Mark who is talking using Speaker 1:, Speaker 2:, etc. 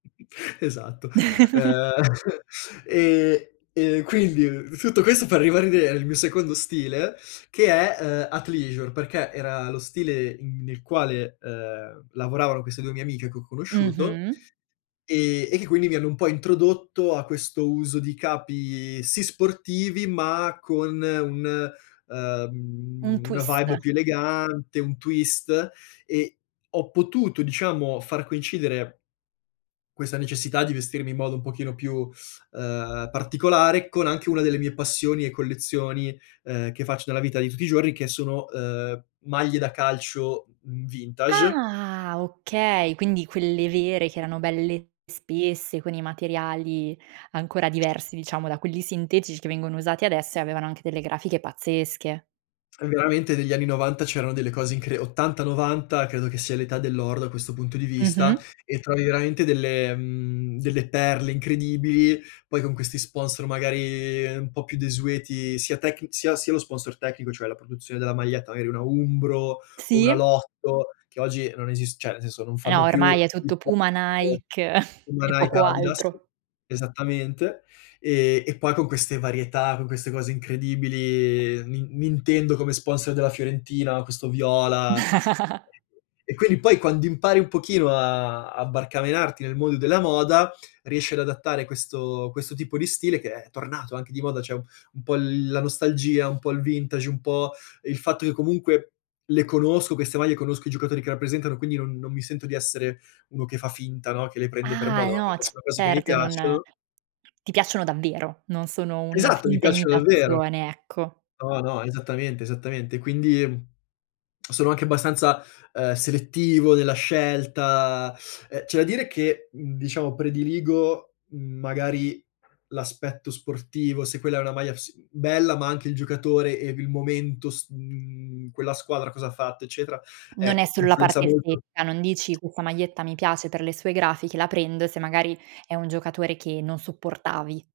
Speaker 1: Esatto. Uhm, e e quindi tutto questo per ribadire il mio secondo stile, che è, uhm, Athleisure, perché era lo stile in nel quale, uhm, lavoravano queste 2 mie amiche che ho conosciuto
Speaker 2: Mh-mh.
Speaker 1: e e che quindi mi hanno un po' introdotto a questo uso di capi, sì sportivi, ma con un
Speaker 2: Un
Speaker 1: uhm, una
Speaker 2: twist.
Speaker 1: vibe più elegante, un twist e ho potuto, diciamo, far coincidere questa necessità di vestirmi in modo un pochino più, uhm, particolare, con anche una delle mie passioni e collezioni, uhm, che faccio nella vita di tutti i giorni che sono, uhm, maglie da calcio v vintage
Speaker 2: Ah, okay, quindi quelle vere che erano belle spesse, con i materiali ancora diversi, diciamo, da quelli sintetici che vengono usati adesso, e avevano anche delle grafiche pazzesche.
Speaker 1: Eh, veramente, negli anni 90 c'erano delle cose incre 80, 90 credo che sia l'età dell'oro, da questo punto di vista,
Speaker 2: Mh-mh.
Speaker 1: e trovi veramente delle mhmm, delle perle incredibili, poi con questi sponsor magari un po' più desueti sia tecni sia sia lo sponsor tecnico, cioè la produzione della maglietta, magari una Umbro o una
Speaker 2: Sì.
Speaker 1: Lotto, che oggi non esist cioè, nel senso, non
Speaker 2: Eh,
Speaker 1: fanno
Speaker 2: ormai
Speaker 1: più
Speaker 2: è tutto
Speaker 1: [unintelligible]
Speaker 2: Puma, Nike
Speaker 1: Puma,
Speaker 2: e
Speaker 1: Nike,
Speaker 2: poco
Speaker 1: Adidas.
Speaker 2: altro.
Speaker 1: Esattamente, ehm, e poi con queste varietà, con queste cose incredibili, Nin Nintendo come sponsor della Fiorentina, questo viola. E e quindi, poi quando impari un pochino a a barcamenarti nel mondo della moda, riesci ad adattare questo questo tipo di stile, che è tornato anche di moda, cioè un un po' l la nostalgia, un po' il vintage, un po' il fatto che comunque le conosco queste maglie, conosco i giocatori che rappresentano, quindi non non mi sento di essere uno che fa finta, no, che le prende per
Speaker 2: Ah,
Speaker 1: moda,
Speaker 2: e
Speaker 1: ma
Speaker 2: no,
Speaker 1: perché sono cose che mi
Speaker 2: certo, non
Speaker 1: piacciono
Speaker 2: ti piacciono davvero, non sono una
Speaker 1: Esatto, mi
Speaker 2: finta
Speaker 1: piacciono davvero.
Speaker 2: imitazione, ecco.
Speaker 1: No, no, esattamente, esattamente. Quindi, sono anche abbastanza, uhm, selettivo nella scelta uhm, c'è da dire che, mhmm, diciamo, prediligo magari l'aspetto sportivo, se quella è una maglia s bella, ma anche il giocatore e i il momento s mhmm, quella squadra cosa ha fatto, eccetera, eh,
Speaker 2: Non è
Speaker 1: i
Speaker 2: solo la
Speaker 1: influenza
Speaker 2: parte
Speaker 1: molto
Speaker 2: estetica, non dici: "Questa maglietta mi piace per le sue grafiche, la prendo." Se magari è un giocatore che non sopportavi.